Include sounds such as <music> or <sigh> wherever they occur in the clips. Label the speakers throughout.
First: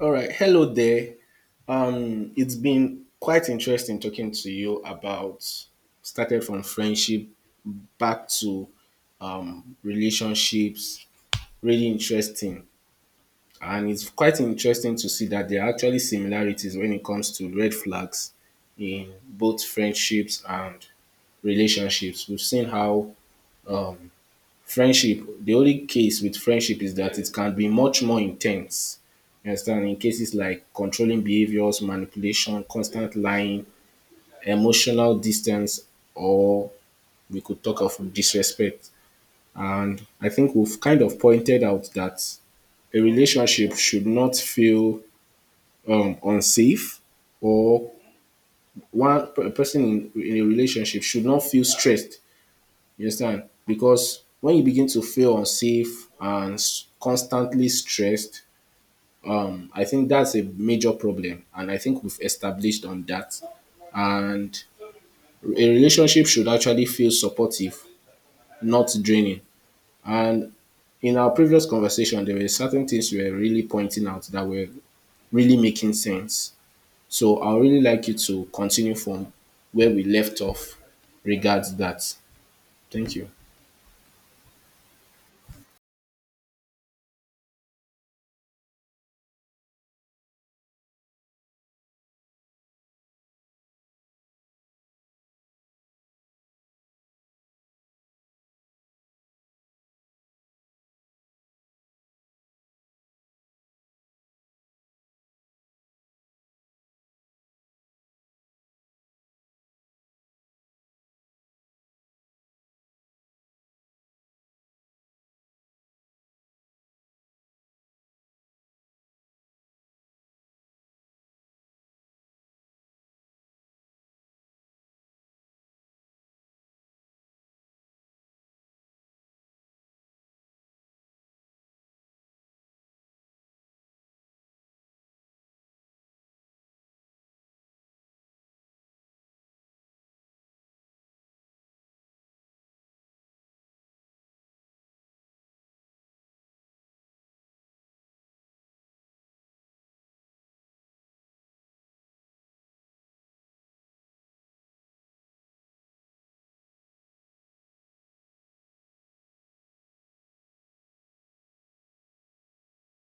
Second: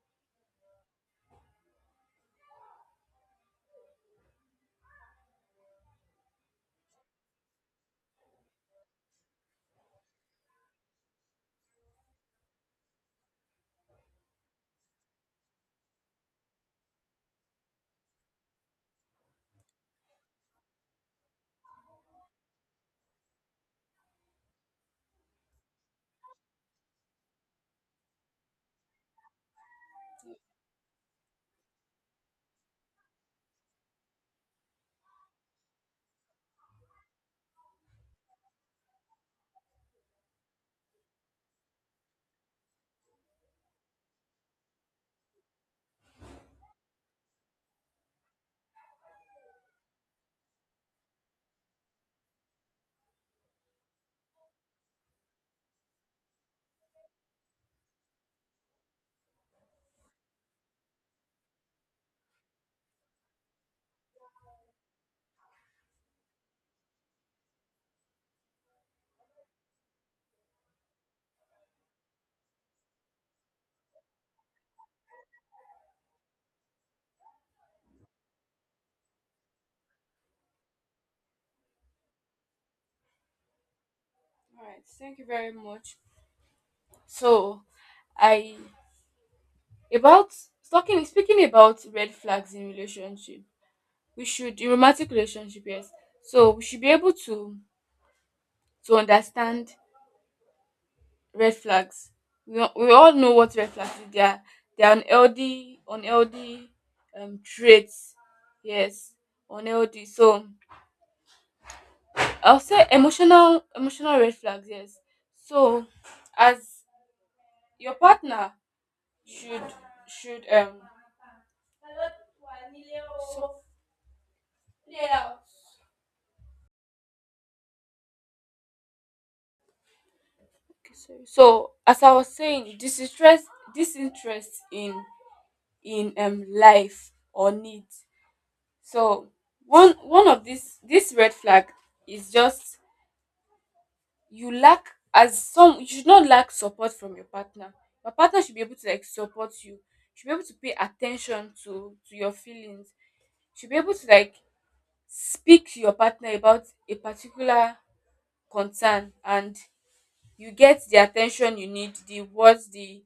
Speaker 1: All right. Hello there. It's been quite interesting talking to you about started from friendship back to relationships. Really interesting. And it's quite interesting to see that there are actually similarities when it comes to red flags in both friendships and relationships. We've seen how um, friendship, the only case with friendship is that it can be much more intense. You understand, in cases like controlling behaviors, manipulation, constant lying, emotional distance, or we could talk of disrespect. And I think we've kind of pointed out that a relationship should not feel unsafe, or one, a person in a relationship should not feel stressed. You understand? Because when you begin to feel unsafe and constantly stressed, I think that's a major problem. And I think we've established on that. And a relationship should actually feel supportive, not draining. And in our previous conversation, there were certain things you were really pointing out that were really making sense. So I would really like you to continue from where we left off regards that. Thank you.
Speaker 2: Right. Thank you very much. So, I about talking speaking about red flags in relationship. We should in romantic relationship, yes. So we should be able to understand red flags. We all know what red flags is. They are unhealthy traits. Yes, unhealthy. So I'll say emotional red flags. Yes. So as your partner should should So, as I was saying, disinterest in life or needs. So one of this red flag is just you lack you should not lack support from your partner. Your partner should be able to like support you. Should be able to pay attention to your feelings. Should be able to like speak to your partner about a particular concern, and you get the attention you need, the words, the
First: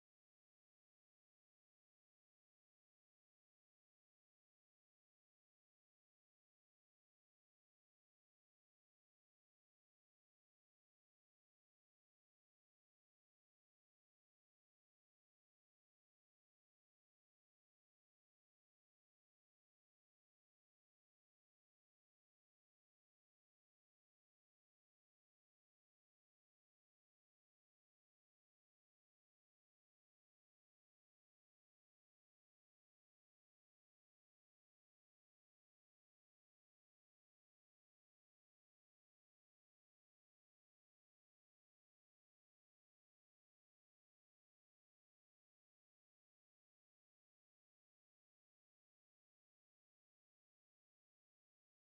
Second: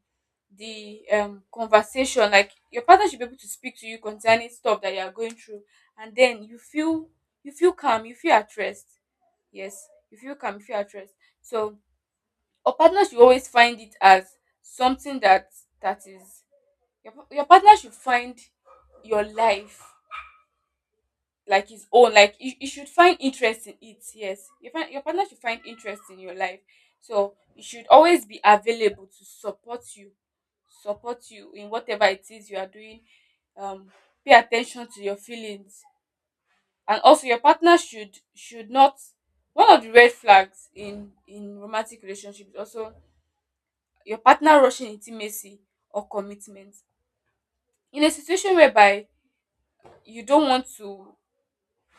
Speaker 2: the um conversation. Like your partner should be able to speak to you concerning stuff that you are going through, and then you feel calm, you feel at rest. Yes, you feel calm, you feel at rest. So your partner should always find it as something that that is your partner should find your life like his own. Like you should find interest in it. Yes, your partner should find interest in your life. So you should always be available to support you in whatever it is you are doing. um Pay attention to your feelings. And also your partner should not. One of the red flags in romantic relationships is also your partner rushing intimacy or commitment in a situation whereby you don't want to.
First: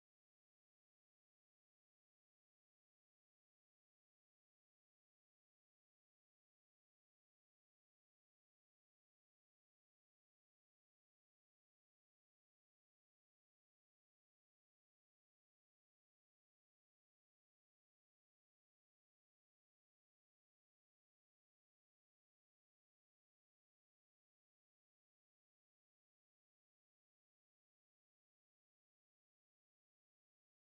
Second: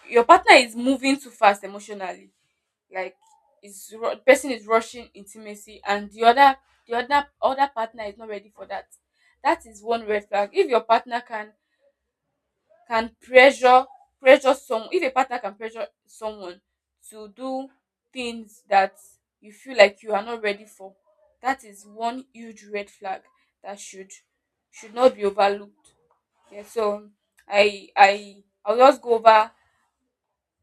Speaker 2: Your partner is moving too fast emotionally. Like the person is rushing intimacy and the other the other partner is not ready for that. That is one red flag. If your partner can pressure pressure some if a partner can pressure someone to do things that you feel like you are not ready for, that is one huge red flag that should not be overlooked. Yeah, so I I'll just go over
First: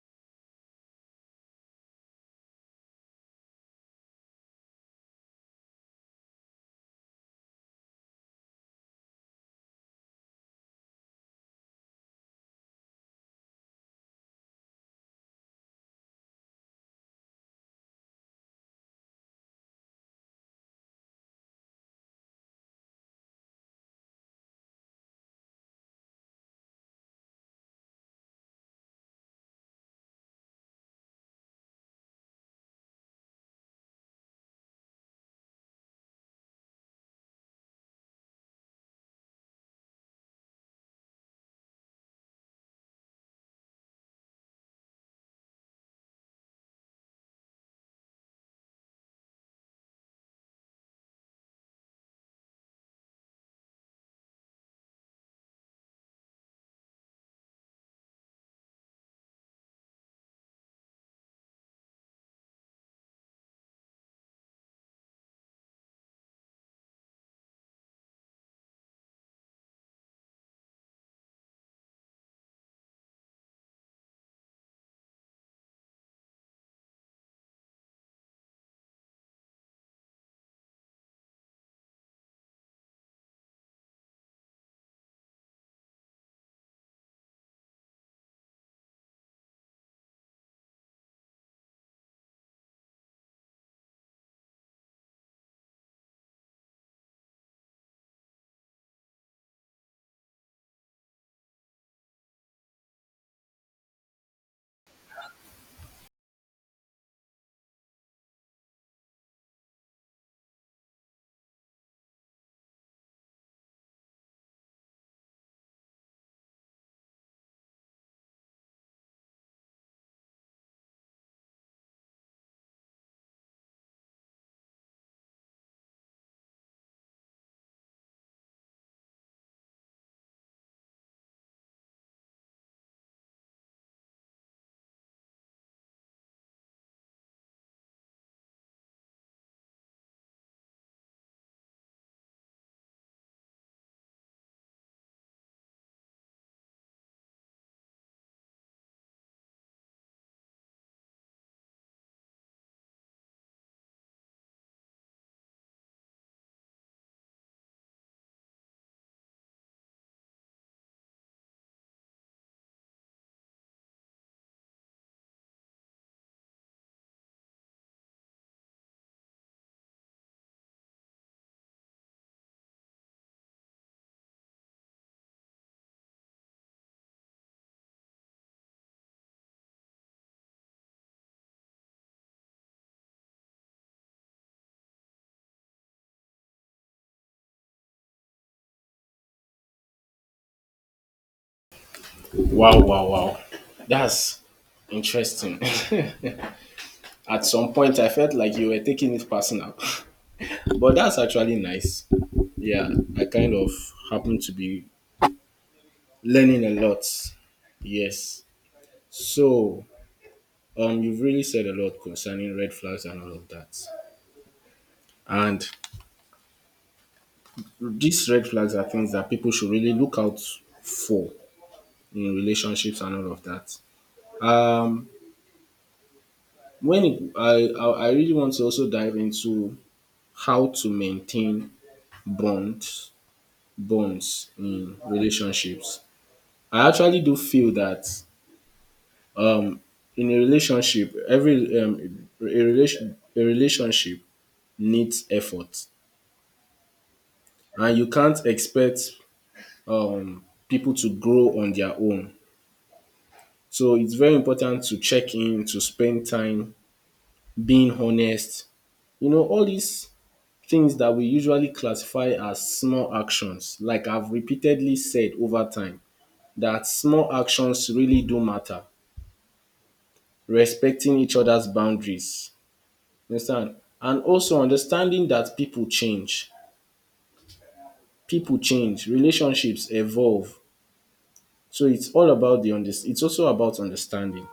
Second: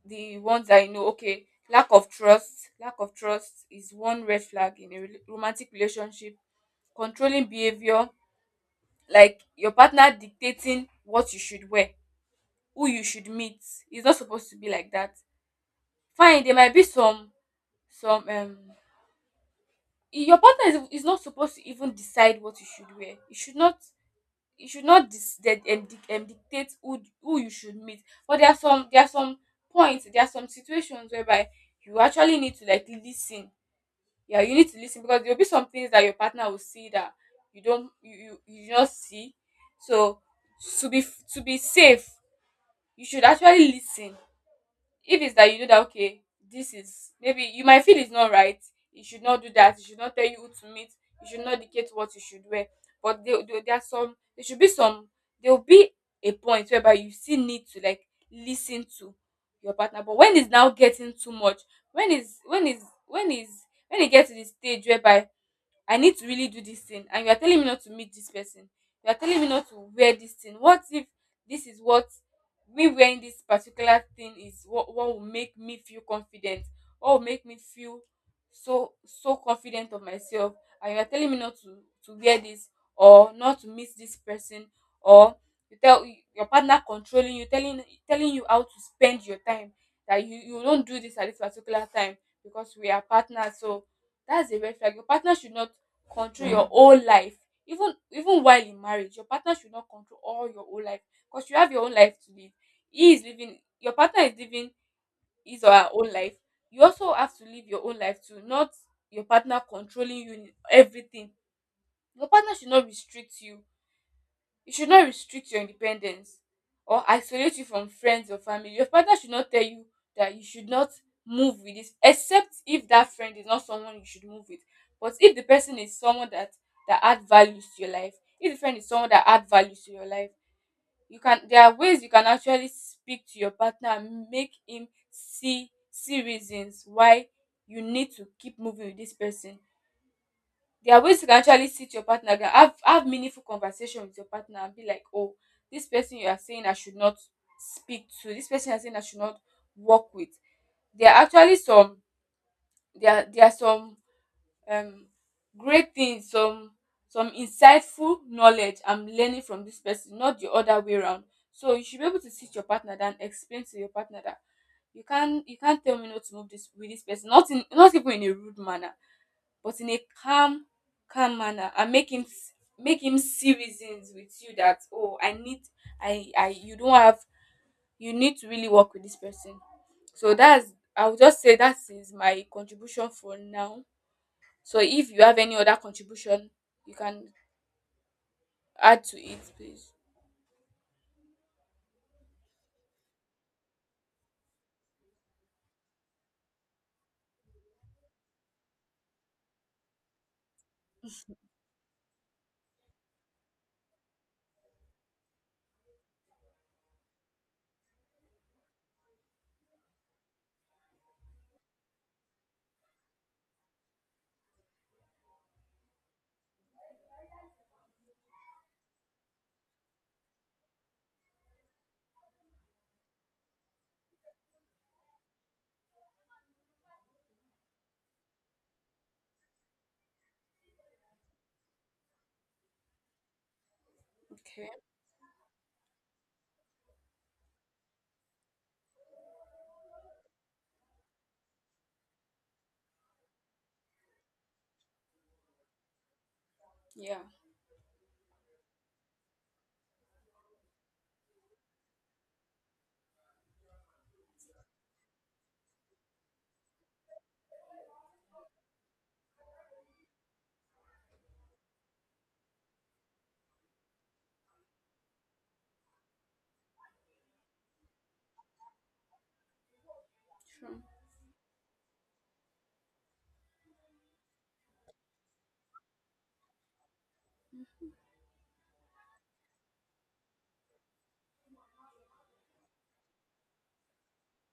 Speaker 2: the ones I know. Okay, lack of trust. Lack of trust is one red flag in a romantic relationship. Controlling behavior, like your partner dictating what you should wear, who you should meet. It's not supposed to be like that. Fine, there might be some some um your partner is not supposed to even decide what you should wear. You should not dictate who you should meet. But there are some there are some situations whereby you actually need to like listen. Yeah, you need to listen because there'll be some things that your partner will see that you don't you you, you do not see. So to be to be safe, you should actually listen. If it's that you know that, okay, this is maybe you might feel it's not right, you should not do that. You should not tell you who to meet. You should not dictate what you should wear. But there should be some, there will be a point whereby you still need to like listen to your partner. But when it's now getting too much, when is when is when is when it gets to the stage whereby I need to really do this thing and you are telling me not to meet this person. You are telling me not to wear this thing. What if this is what me wearing this particular thing is what will make me feel confident? What will make me feel so confident of myself, and you are telling me not to wear this or not to meet this person? Or you tell your partner controlling you, telling you how to spend your time, that you don't do this at this particular time because we are partners. So that's a red flag. Your partner should not control your whole life. Even while in marriage, your partner should not control all your whole life because you have your own life to live. He is living Your partner is living his or her own life. You also have to live your own life too, not your partner controlling you in everything. Your partner should not restrict you. You should not restrict your independence or isolate you from friends or family. Your partner should not tell you that you should not move with this, except if that friend is not someone you should move with. But if the person is someone that add values to your life, if the friend is someone that add values to your life, you can, there are ways you can actually speak to your partner and make him see reasons why you need to keep moving with this person. There are ways you can actually sit your partner down, have meaningful conversation with your partner and be like, oh, this person you are saying I should not speak to, this person you are saying I should not work with. There are actually some there are some um great things, some insightful knowledge I'm learning from this person, not the other way around. So you should be able to sit your partner down, explain to your partner that you can't tell me not to move this with this person, not even in a rude manner, but in a calm, manner and make make him see reasons with you that, oh, I need I you don't have you need to really work with this person. So that's, I'll just say that is my contribution for now. So if you have any other contribution, you can add to it, please.
Speaker 1: Wow, wow, wow. That's interesting. <laughs> At some point, I felt like you were taking it personal, <laughs> but that's actually nice. Yeah, I kind of happen to be learning a lot. Yes. So, you've really said a lot concerning red flags and all of that. And these red flags are things that people should really look out for in relationships and all of that. Um, when it, I really want to also dive into how to maintain bonds bonds
Speaker 2: Okay.
Speaker 1: in relationships. I actually do feel that um in a relationship, every a relation a relationship needs effort,
Speaker 2: Yeah.
Speaker 1: and you can't expect um people to grow on their own. So it's very important to check in, to spend time, being honest. You know, all these things that we usually classify as small actions, like I've repeatedly said over time, that small actions really do matter.
Speaker 2: Sure.
Speaker 1: Respecting each other's boundaries. You understand? And also understanding that people change. People change. Relationships evolve. So it's all about the it's also about understanding.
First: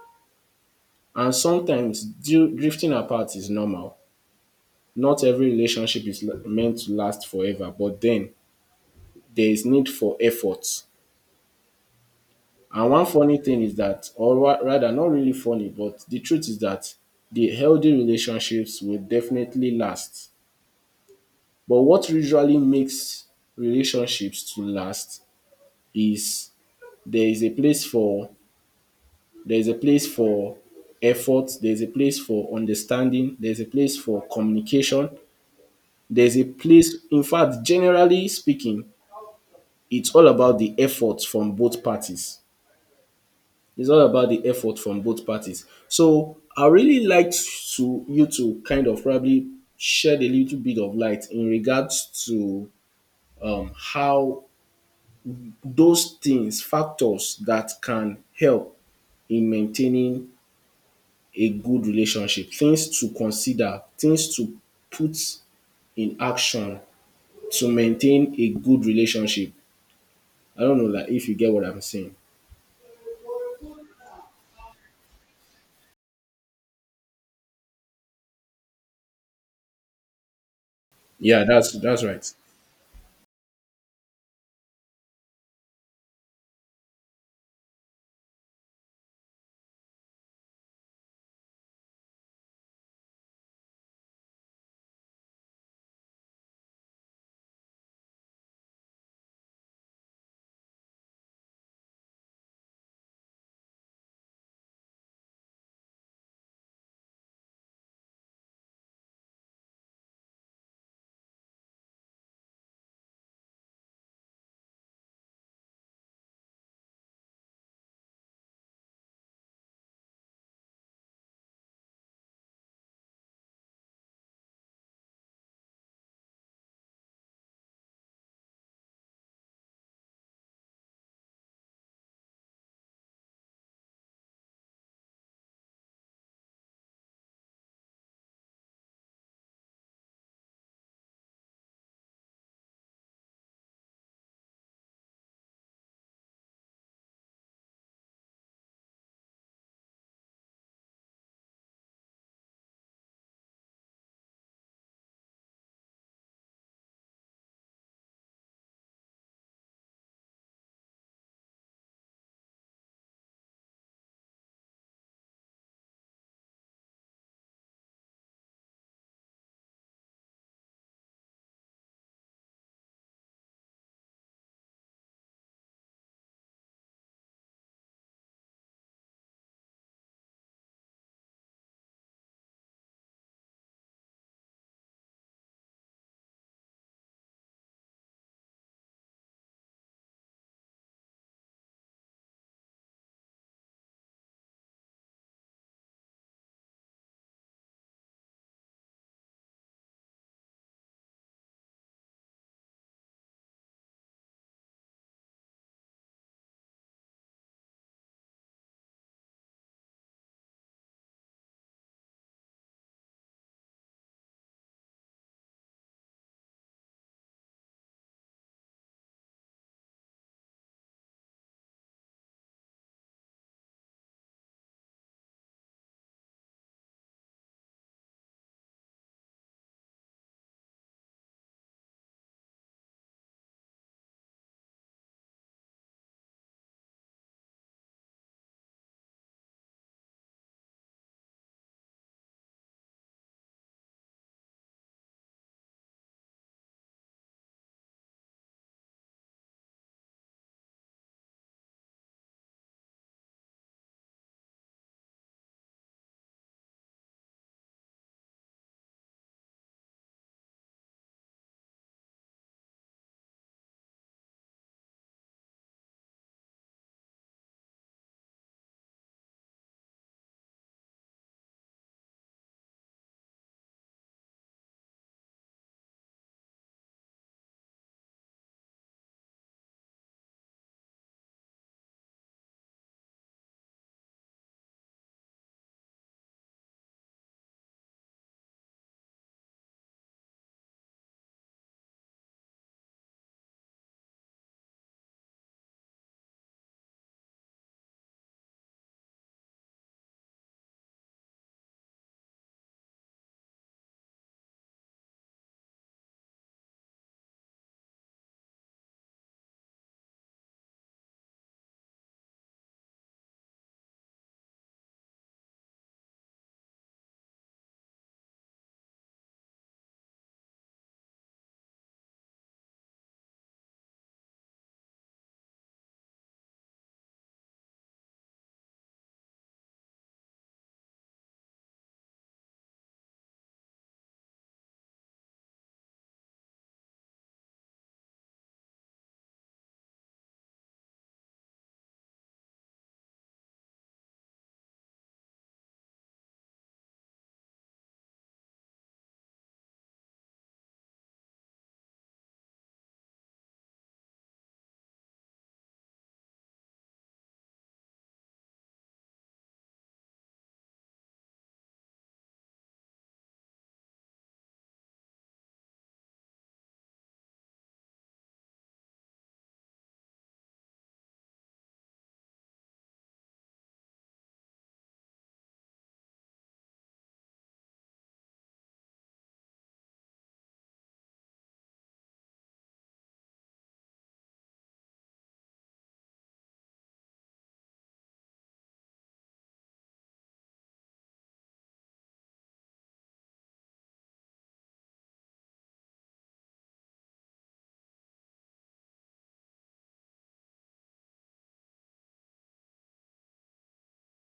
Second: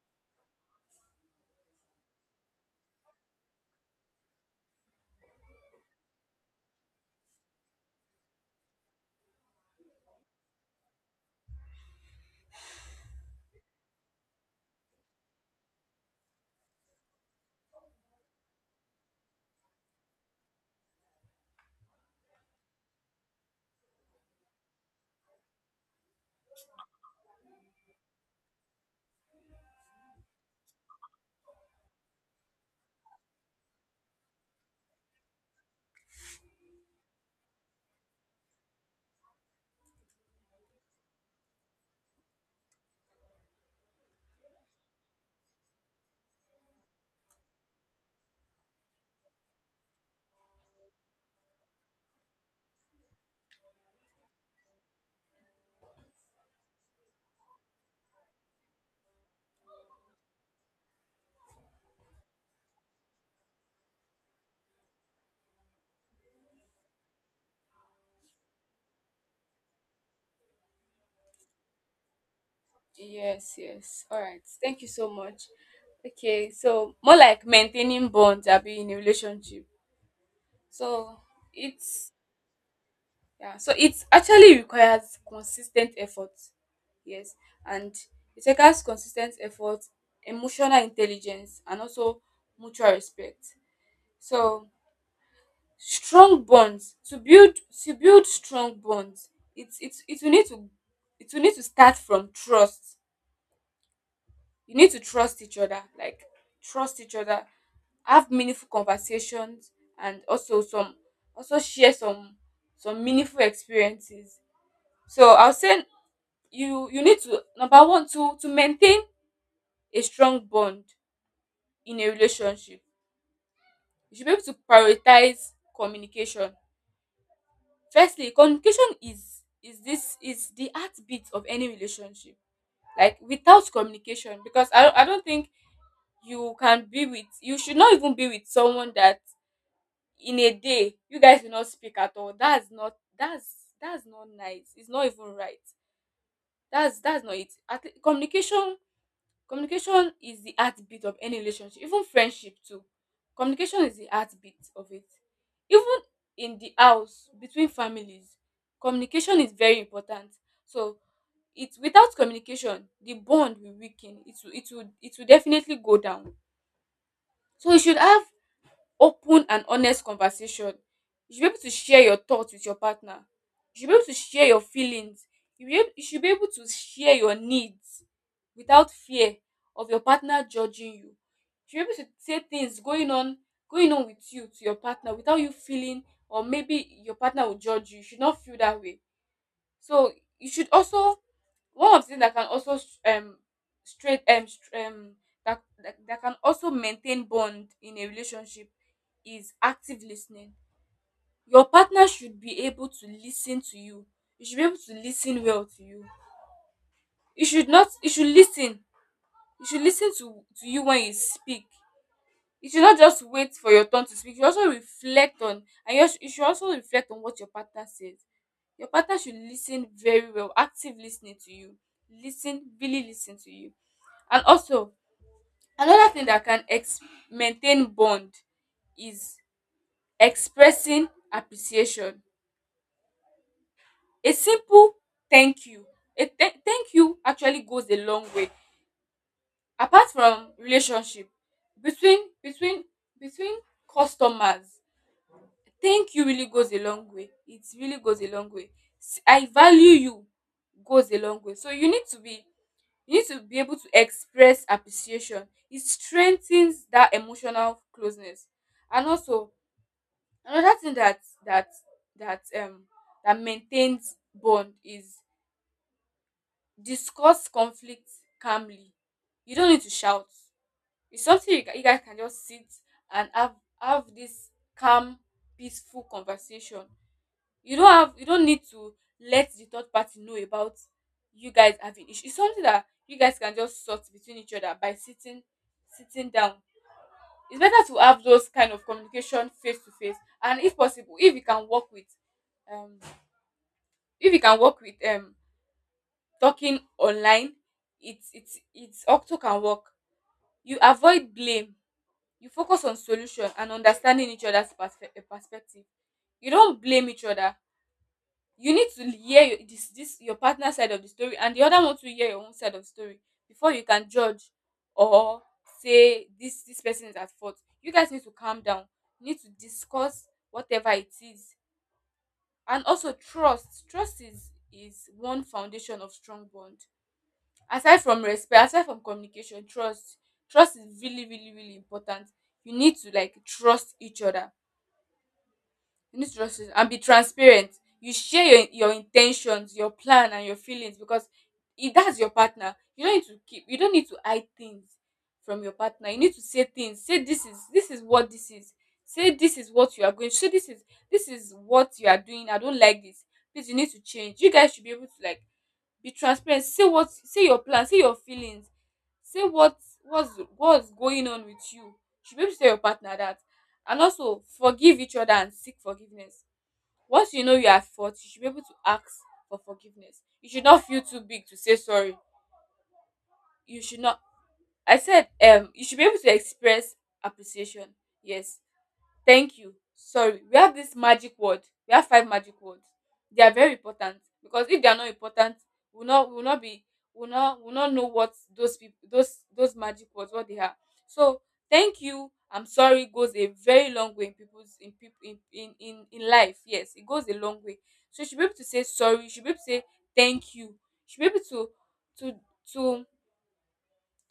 Speaker 1: And sometimes drifting apart is normal. Not every relationship is meant to last forever, but then there is need for effort. And one funny thing is that, or rather, not really funny, but the truth is that the healthy relationships will definitely last. But what usually makes relationships to last is there is a place for there is a place for effort, there's a place for understanding, there's a place for communication, there's a place in fact, generally speaking, it's all about the effort from both parties. It's all about the effort from both parties. So I really like to you to kind of probably shed a little bit of light in regards to how those things, factors that can help in maintaining a good relationship, things to consider, things to put in action to maintain a good relationship. I don't know like if you get what I'm saying.
Speaker 2: Yes, yes. All right. Thank you so much. Okay, so more like maintaining bonds, I'll be in a relationship. So
Speaker 1: Yeah, that's
Speaker 2: it's
Speaker 1: right.
Speaker 2: yeah, so it actually requires consistent effort. Yes, and it requires consistent effort, emotional intelligence, and also mutual respect. So strong bonds to build, to build strong bonds. It's it will need to, it will need to start from trust. You need to trust each other, like trust each other, have meaningful conversations, and also some also share some meaningful experiences. So I'll say you need to, number one, to maintain a strong bond in a relationship, you should be able to prioritize communication. Firstly, communication is this is the heartbeat of any relationship. Like, without communication, because I don't think you can be with, you should not even be with someone that in a day you guys will not speak at all. That's not nice. It's not even right. That's not it at, communication Communication is the heartbeat of any relationship, even friendship too. Communication is the heartbeat of it. Even in the house, between families, communication is very important. So it's without communication, the bond will weaken. It will definitely go down. So you should have open and honest conversation. You should be able to share your thoughts with your partner. You should be able to share your feelings. You should be able to share your needs without fear of your partner judging you. You should be able to say things going on with you to your partner without you feeling or maybe your partner will judge you. You should not feel that way. So you should also, one of the things that can also straight um, str- um that, that can also maintain bond in a relationship is active listening. Your partner should be able to listen to you. You should be able to listen well to you. You should not. You should listen. You should listen to you when you speak. You should not just wait for your turn to speak. You also reflect on and you, sh- you should also reflect on what your partner says. Your partner should listen very well. Active listening to you. Listen, really listen to you. And also, another thing that can maintain bond is expressing appreciation. A simple thank you. A thank you actually goes a long way. Apart from relationship between between customers, thank you really goes a long way. It really goes a long way. I value you goes a long way. So you need to be able to express appreciation. It strengthens that emotional closeness. And also, another thing that that um that maintains bond is discuss conflict calmly. You don't need to shout. It's something you guys can just sit and have this calm, peaceful conversation. You don't need to let the third party know about you guys having issue. It's something that you guys can just sort between each other by sitting down. It's better to have those kind of communication face to face. And if possible, if you can work with um if you can work with talking online, it's octo can work. You avoid blame, you focus on solution and understanding each other's perspective. You don't blame each other. You need to hear this your partner side of the story and the other one to hear your own side of the story before you can judge or say this person is at fault. You guys need to calm down, you need to discuss whatever it is. And also, trust is one foundation of strong bond. Aside from respect, aside from communication, trust, trust is really, really, really important. You need to like trust each other, you need to trust each and be transparent. You share your in your plan and your feelings, because if that's your partner, you don't need to hide things from your partner. You need to say things. Say this is what this is. Say this is what you are going, say this is what you are doing, I don't like this. Please, you need to change. You guys should be able to like be transparent. Say what, say your plan, say your feelings. Say what's what's going on with you. You should be able to tell your partner that. And also, forgive each other and seek forgiveness. Once you know you are at fault, you should be able to ask for forgiveness. You should not feel too big to say sorry. You should not I said you should be able to express appreciation. Yes. Thank you. Sorry. We have this magic word. We have five magic words. They are very important, because if they are not important, we'll not we'll not be we'll not know what those people those magic words, what they are. So thank you. I'm sorry goes a very long way in people in, in life. Yes, it goes a long way. So you should be able to say sorry. You should be able to say thank you. You should be able to to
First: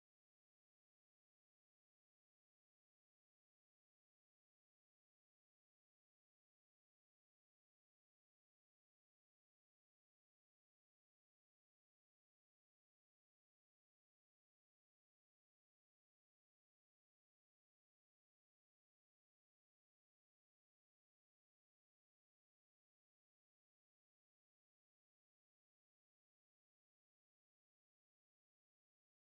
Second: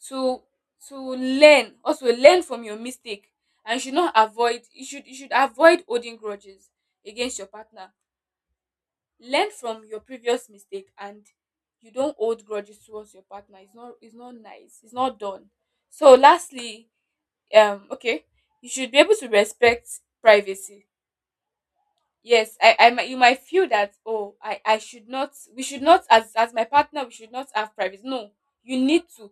Speaker 2: to to learn, also learn from your mistake. And you should not avoid you should avoid holding grudges against your partner. Learn from your previous mistake, and you don't hold grudges towards your partner. It's not, it's not nice, it's not done. So lastly, okay, you should be able to respect privacy. Yes, I might, you might feel that, oh, I should not, we should not as my partner, we should not have privacy. No, you need to,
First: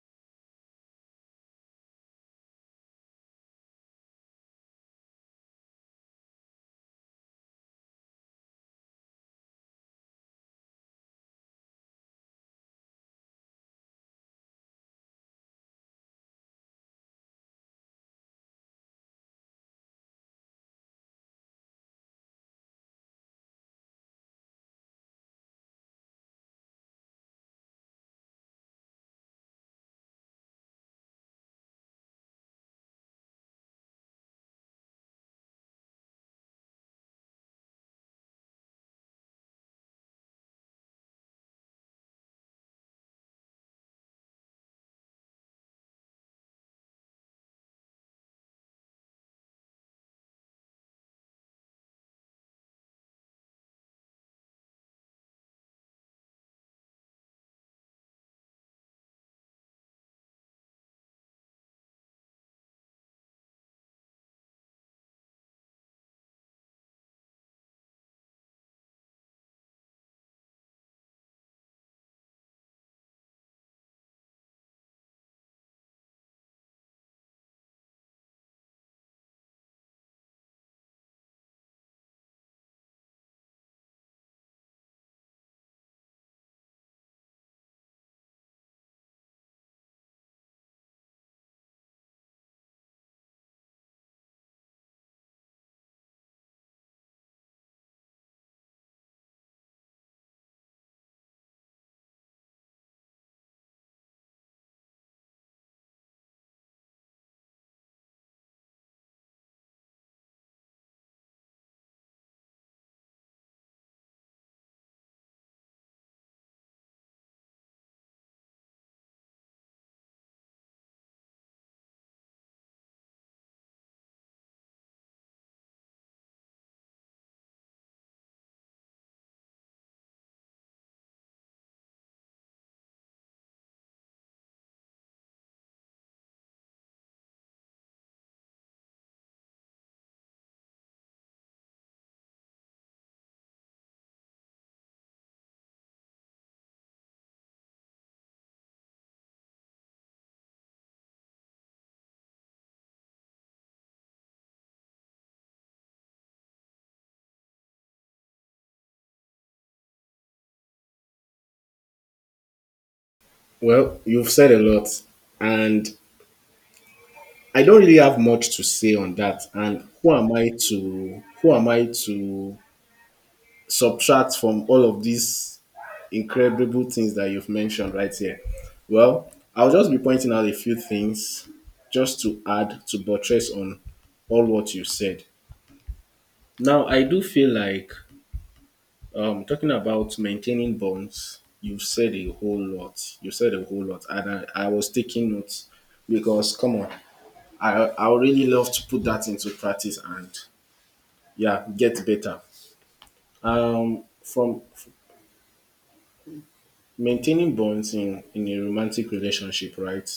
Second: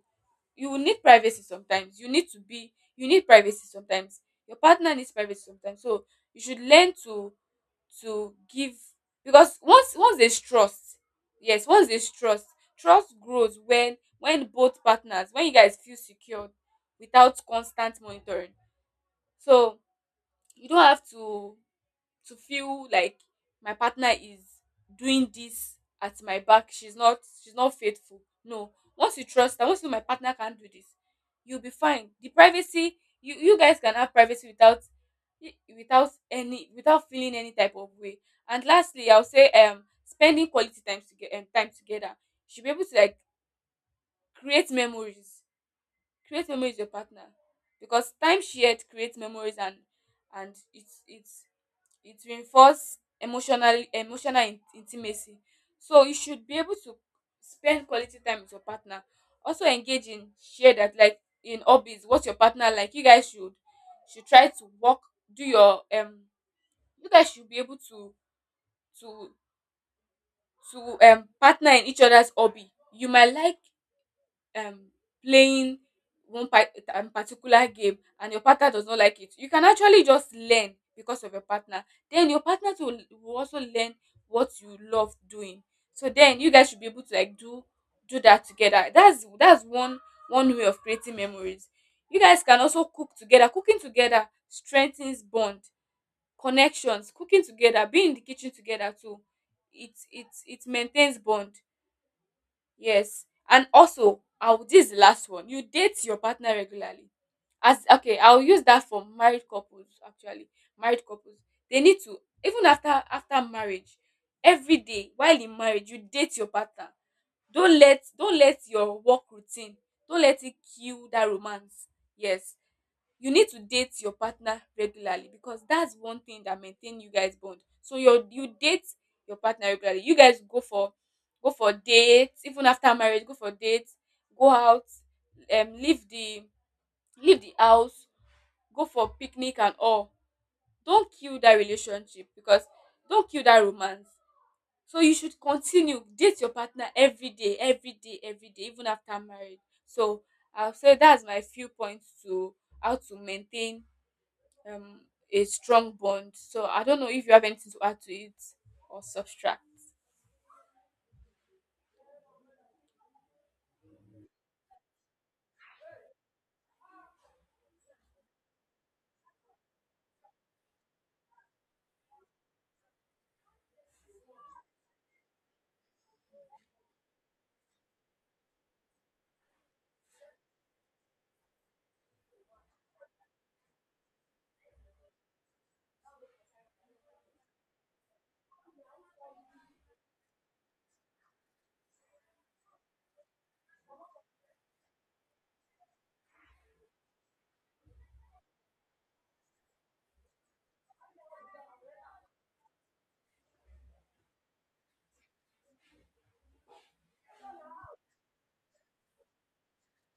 Speaker 2: you will need privacy sometimes. You need to be, you need privacy sometimes. Your partner needs privacy sometimes. So you should learn to give. Because once there's trust, yes, once there's trust, trust grows when both partners, when you guys feel secured without constant monitoring. So you don't have to feel like my partner is doing this at my back, she's not, she's not faithful. No. Once you trust her, once you know my partner can do this, you'll be fine. The privacy, you guys can have privacy without, without any, without feeling any type of way. And lastly, I'll say spending quality time together, time together. You should be able to like create memories, create memories with your partner, because time shared creates memories. And and it reinforces emotional emotional in intimacy. So you should be able to spend quality time with your partner. Also, engage in share that, like in hobbies, what your partner like. You guys should try to work, do your you guys should be able to to partner in each other's hobby. You might like um playing one part particular game, and your partner does not like it. You can actually just learn because of your partner. Then your partner too will also learn what you love doing. So then you guys should be able to like do do that together. That's one one way of creating memories. You guys can also cook together. Cooking together strengthens bond, connections. Cooking together, being in the kitchen together too, it maintains bond. Yes. And also, I'll this is the last one. You date your partner regularly. As Okay, I'll use that for married couples actually. Married couples. They need to, even after after marriage, every day while in marriage, you date your partner. Don't let your work routine, don't let it kill that romance. Yes, you need to date your partner regularly, because that's one thing that maintain you guys bond. So your, you date your partner regularly. You guys go for go for dates, even after marriage, go for dates, go out, um leave the leave the house, go for picnic and all. Don't kill that relationship, because don't kill that romance. So you should continue date your partner every day, every day, every day, even after marriage. So I'll say that's my few points to how to maintain um, a strong bond. So I don't know if you have anything to add to it or subtract.
Speaker 1: Well, you've said a lot, and I don't really have much to say on that. And who am I to subtract from all of these incredible things that you've mentioned right here. Well, I'll just be pointing out a few things just to add to buttress on all what you said. Now, I do feel like talking about maintaining bonds, you've said a whole lot. You said a whole lot, and I was taking notes because, come on, I would really love to put that into practice and yeah, get better. From maintaining bonds in a romantic relationship, right?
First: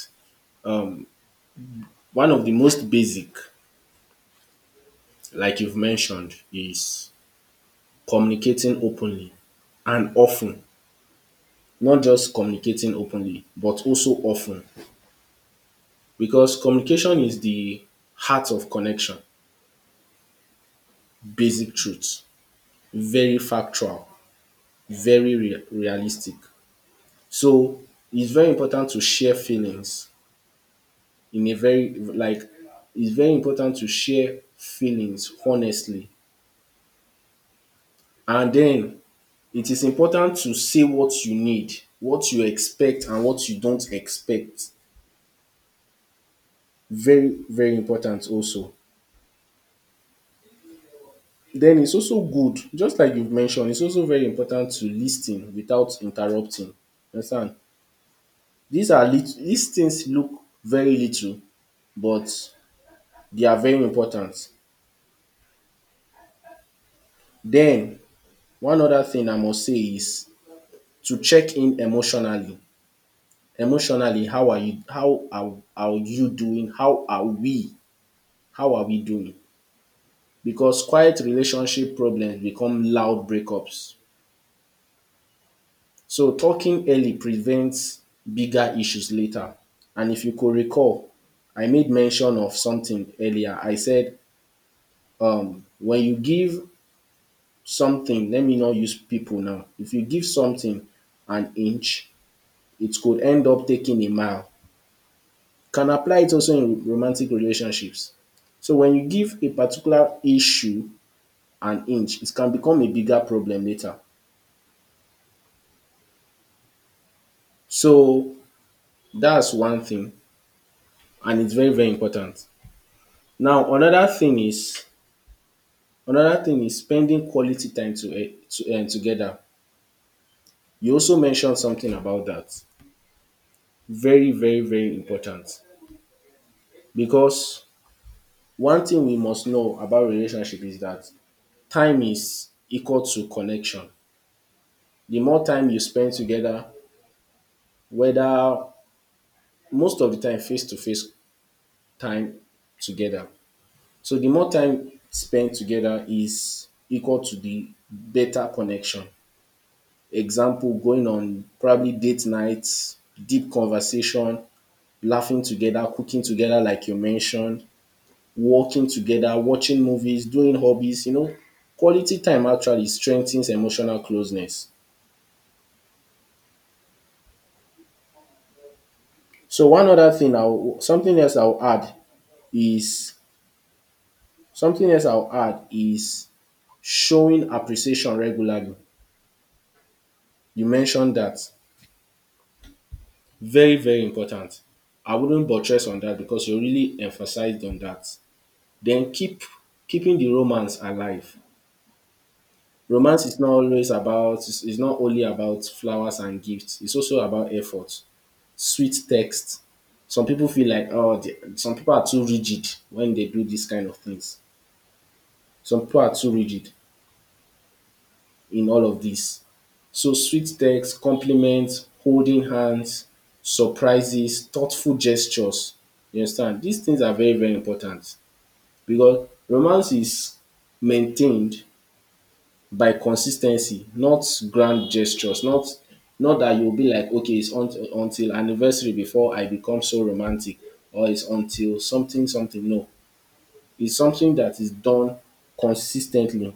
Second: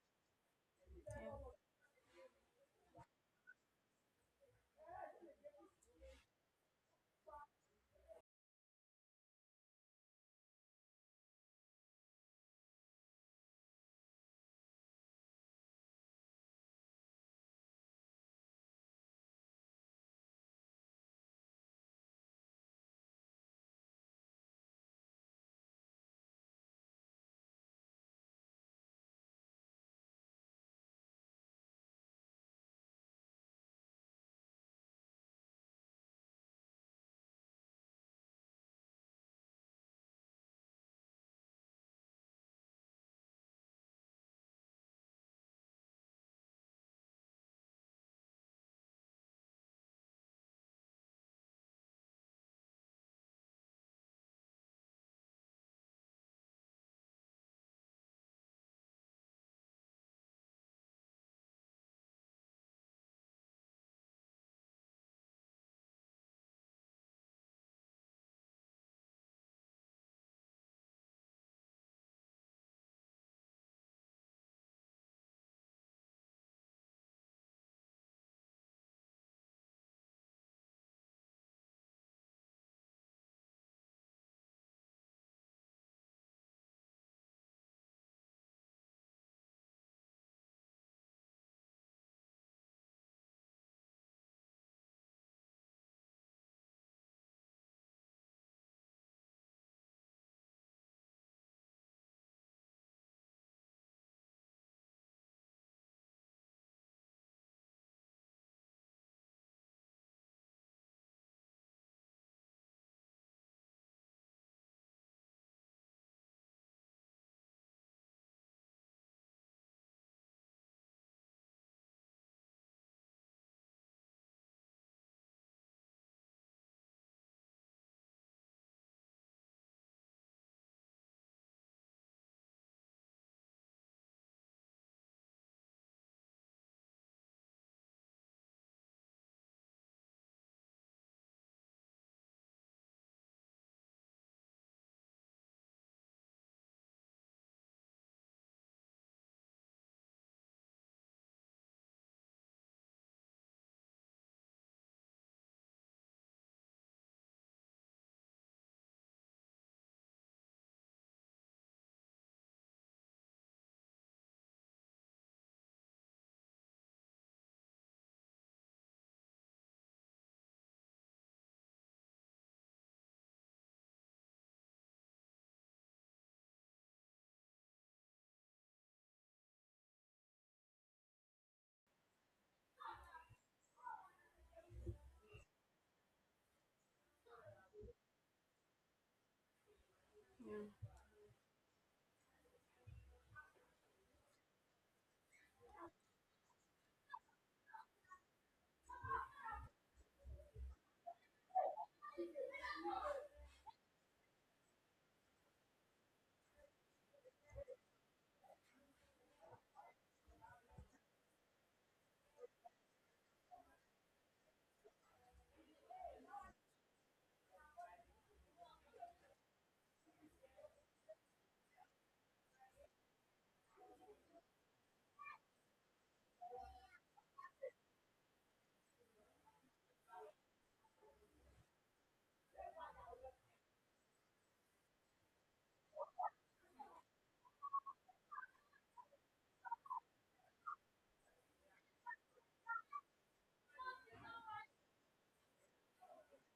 Speaker 1: One of the most basic, like you've mentioned, is communicating openly and often. Not just communicating openly, but also often, because communication is the heart of connection. Basic truth. Very factual. Very realistic. So it's very important to share feelings in a very like it's very important to share feelings honestly. And then it is important to say what you need, what you expect and what you don't expect. Very, very important also. Then it's also good, just like you've mentioned, it's also very important to lis without interrupting. Understand? These are these things look very little but they are very important. Then one other thing I must say is to check in emotionally. Emotionally, how are you, how are you doing? How are we? How are we doing? Because quiet relationship problems become loud breakups. So talking early prevents bigger issues later. And if you could recall, I made mention of something earlier. I said, when you give something, let me not use people now. If you give something an inch, it could end up taking a mile. Can apply it also in romantic relationships. So when you give a particular issue an inch, it can become a bigger problem later. So that's one thing and it's very, very important. Now another thing is spending quality time to to together. You also mentioned something about that. Very, very, very important. Because one thing we must know about relationship is that time is equal to connection. The more time you spend together, whether most of the time face to face, time together. So the more time spent together is equal to the better connection. Example, going on probably date nights, deep conversation, laughing together, cooking together, like you mentioned, working together, watching movies, doing hobbies, you know. Quality time actually strengthens emotional closeness. So one other thing I'll something else I'll add is something else I'll add is showing appreciation regularly. You mentioned that. Very, very important. I wouldn't buttress on that because you really emphasized on that. Then keeping the romance alive. Romance is not always about it's not only about flowers and gifts. It's also about effort, sweet text. Some people feel like oh, some people are too rigid when they do these kind of things. Some people are too rigid in all of this. So sweet text, compliments, holding hands, surprises, thoughtful gestures. You understand? These things are very, very important because romance is maintained by consistency, not grand gestures, not not that you'll be like, okay, it's until anniversary before I become so romantic, or it's until something, something. No, it's something that is done consistently.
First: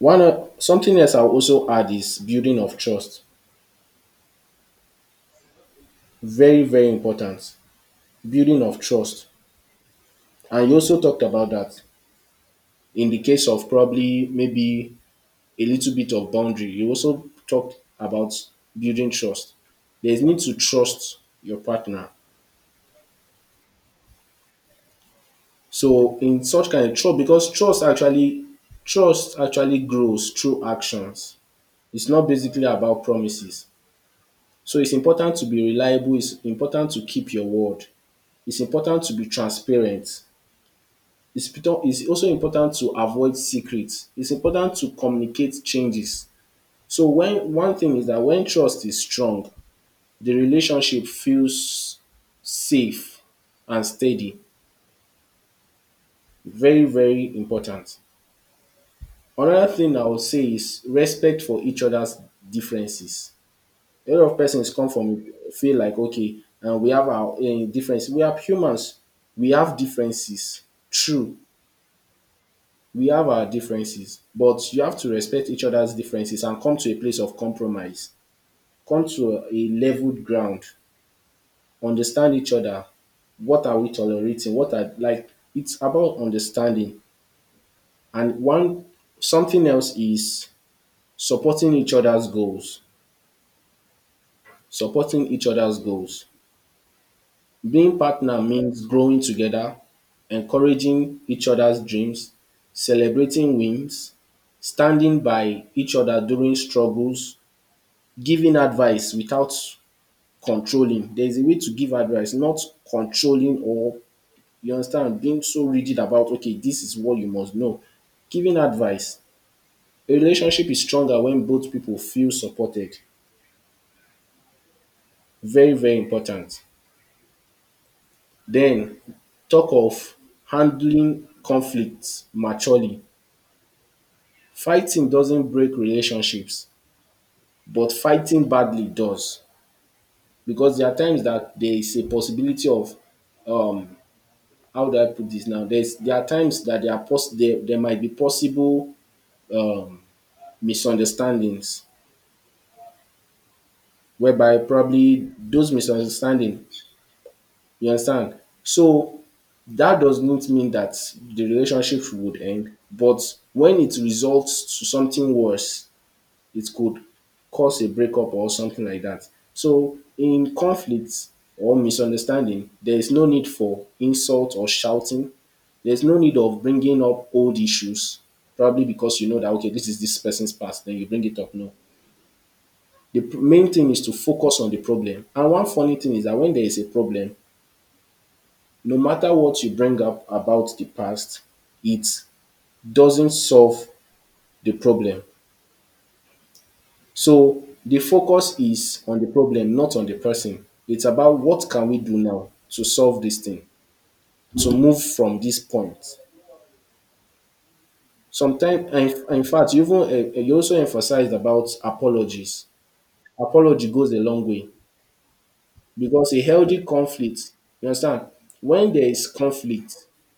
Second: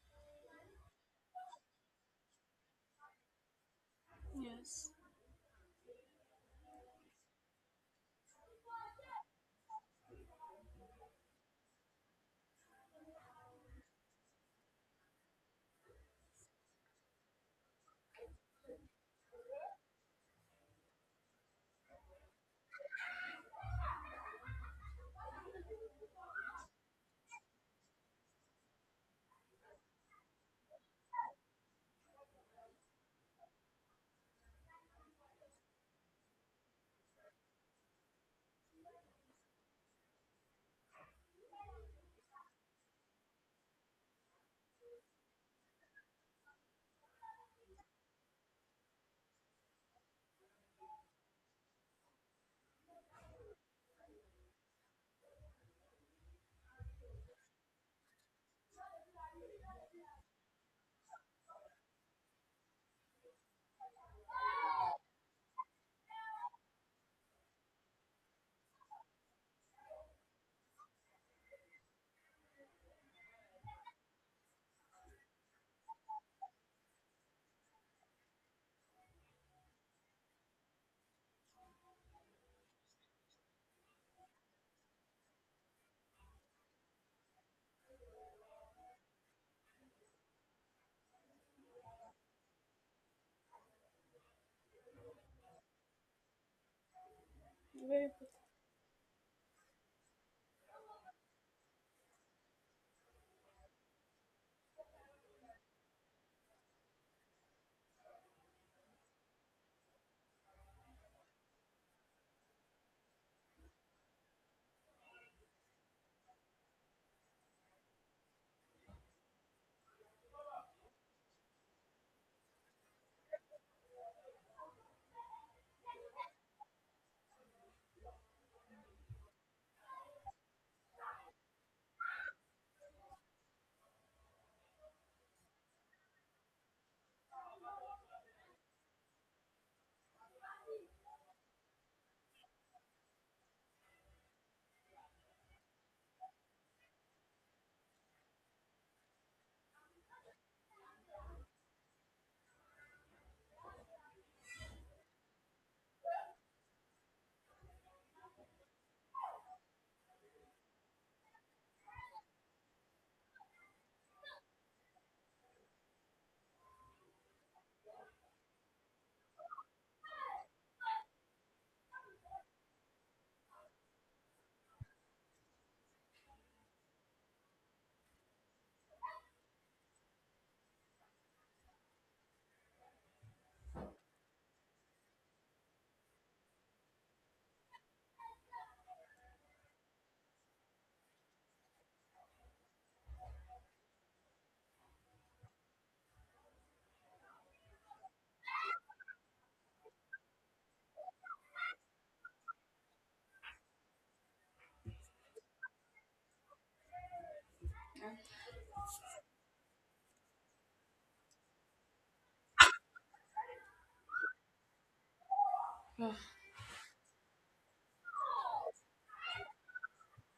Speaker 1: Something else I'll also add is building of trust.
Speaker 2: Yes.
Speaker 1: Very, very important. Building of trust. And you also talked about that in the case of probably maybe a little bit of boundary. You also talked about building trust. There's need to trust your partner. So in such kind of trust, because trust actually grows through actions. It's not basically about promises. So it's important to be reliable. It's important to keep your word. It's important to be transparent. It's, it's also important to avoid secrets. It's important to communicate changes. So when one thing is that when trust is strong, the relationship feels safe and steady. Very, very important. Another thing I would say is respect for each other's differences. A lot of persons come from feel like okay, and we have our difference. We are humans. We have differences. True, we have our differences, but you have to respect each other's differences and come to a place of compromise. Come to a leveled ground, understand each other. What are we tolerating? What are like it's about understanding. And one something else is supporting each other's goals. Supporting each other's goals. Being partner means growing together, encouraging each other's dreams, celebrating wins, standing by each other during struggles, giving advice without controlling. There is a way to give advice, not controlling or you understand? Being so rigid about, okay, this is what you must know. Giving advice. A relationship is stronger when both people feel supported. Very, very important. Then, talk of handling conflicts maturely. Fighting doesn't break relationships, but fighting badly does. Because there are times that there is a possibility of um how do I put this now? There are times that there are there might be possible um misunderstandings whereby probably those misunderstanding, you understand? So that does not mean that the relationship would end, but when it results to something worse, it could cause a breakup or something like that. So in conflicts or misunderstanding, there is no need for insult or shouting. There's no need of bringing up old issues, probably because you know that okay, this is this person's past, then you bring it up. No, the main thing is to focus on the problem. And one funny thing is that when there is a problem, no matter what you bring up about the past, it doesn't solve the problem. So the focus is on the problem, not on the person. It's about what can we do now to solve this thing, to move from this point. Sometimes, and in fact, you even you also emphasized about apologies. Apology goes a long way, because a healthy conflict, you understand, when there is conflict,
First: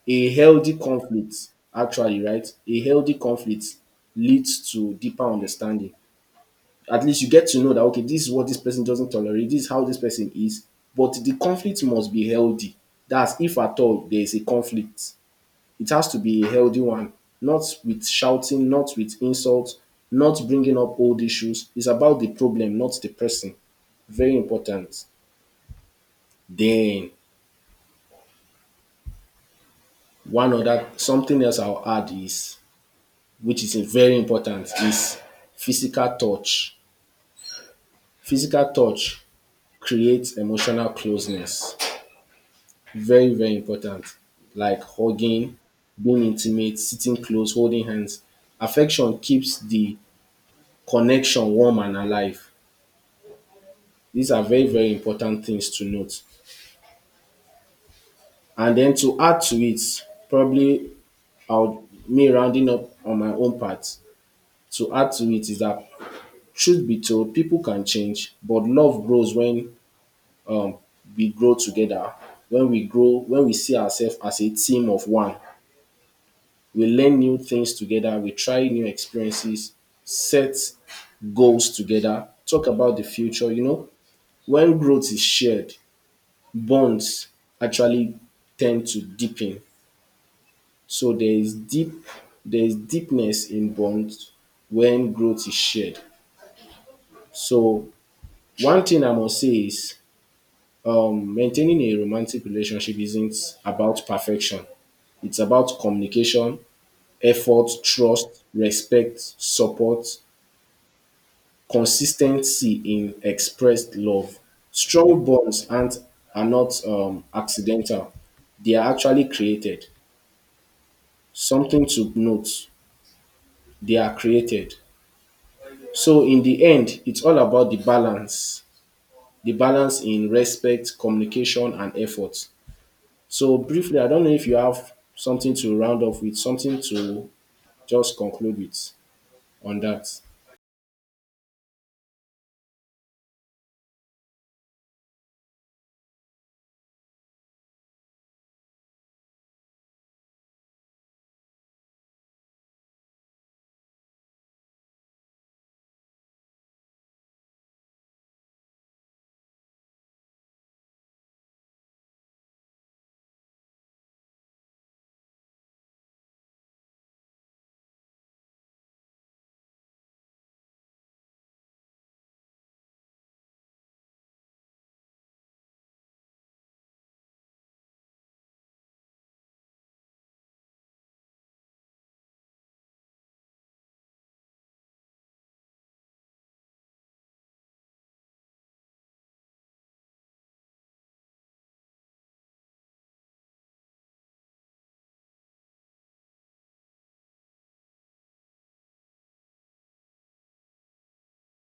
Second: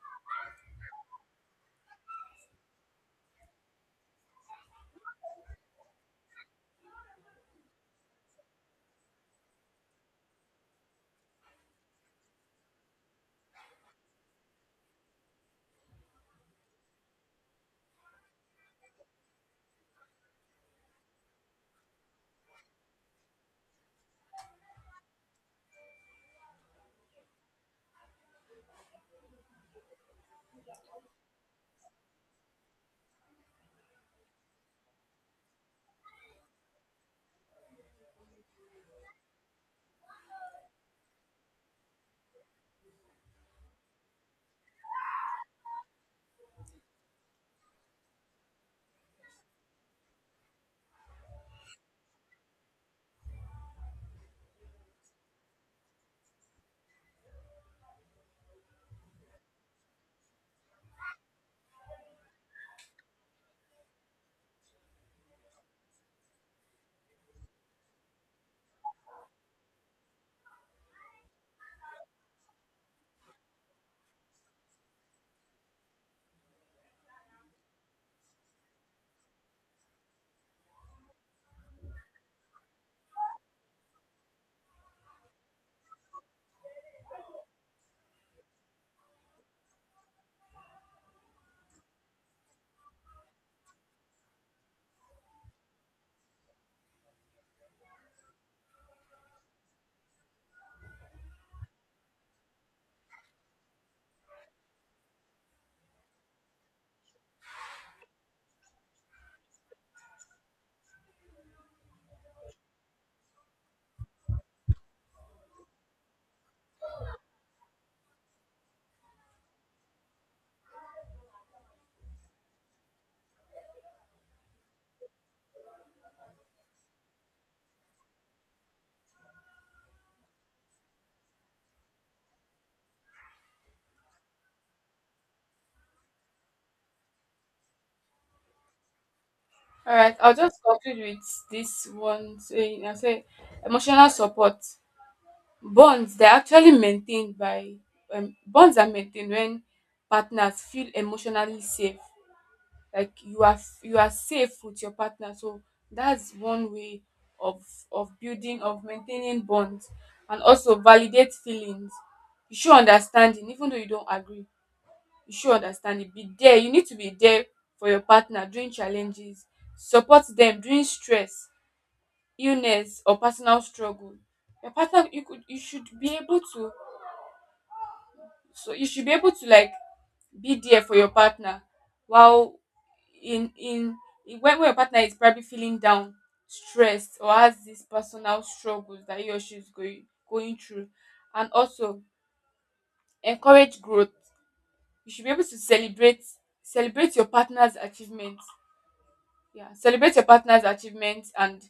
Speaker 1: a healthy conflict a healthy conflict leads to deeper understanding. At least you get to know that, okay, this is what this person doesn't tolerate, this is how this person is. But the conflict must be healthy. That's if at all there is a conflict. It has to be a healthy one, not with shouting, not with insults, not bringing up old issues. It's about the problem, not the person. Very important. Then One other something else I'll add is, which is very important, is physical touch. Physical touch creates emotional closeness. Very, very important. Like hugging, being intimate, sitting close, holding hands. Affection keeps the connection warm and alive. These are very, very important things to note. And then to add to it, probably I'll me rounding up on my own part, to add to it is that truth be told, people can change, but love grows when um, we grow together. When we grow, when we see ourselves as a team of one, we learn new things together, we try new experiences, set goals together, talk about the future. You know, when growth is shared, bonds actually tend to deepen. So there is deepness in bonds when growth is shared. So one thing I must say is maintaining a romantic relationship isn't about perfection. It's about communication, effort, trust, respect, support, consistency in expressed love. Strong bonds aren't, are not accidental, they are actually created. Something to note, they are created. So, in the end, it's all about the balance in respect, communication, and effort. So briefly, I don't know if you have something to round off with, something to just conclude with on
Speaker 2: All
Speaker 1: that.
Speaker 2: right, I'll just conclude with this one saying. I say emotional support, bonds they're actually maintained by bonds are maintained when partners feel emotionally safe. Like you are, you are safe with your partner. So that's one way of of building of maintaining bonds. And also validate feelings. You show understanding even though you don't agree, you should understand it. Be there, you need to be there for your partner during challenges, support them during stress, illness or personal struggle. Your partner, you could, you should be able to, so you should be able to like be there for your partner while in when your partner is probably feeling down, stressed, or has these personal struggles that he or she is going through. And also encourage growth. You should be able to celebrate your partner's achievements. Yeah, celebrate your partner's achievements, and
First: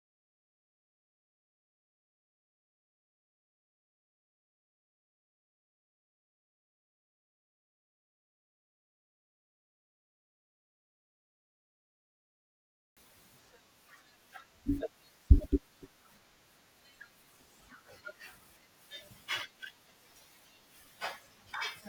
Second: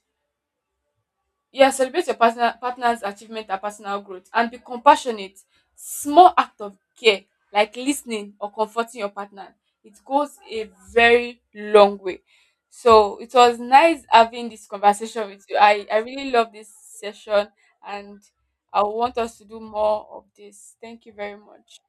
Speaker 2: yeah, celebrate your partner's achievement and personal growth. And be compassionate. Small act of care, like listening or comforting your partner, it goes a very long way. So it was nice having this conversation with you. I really love this session, and I want us to do more of this. Thank you very much.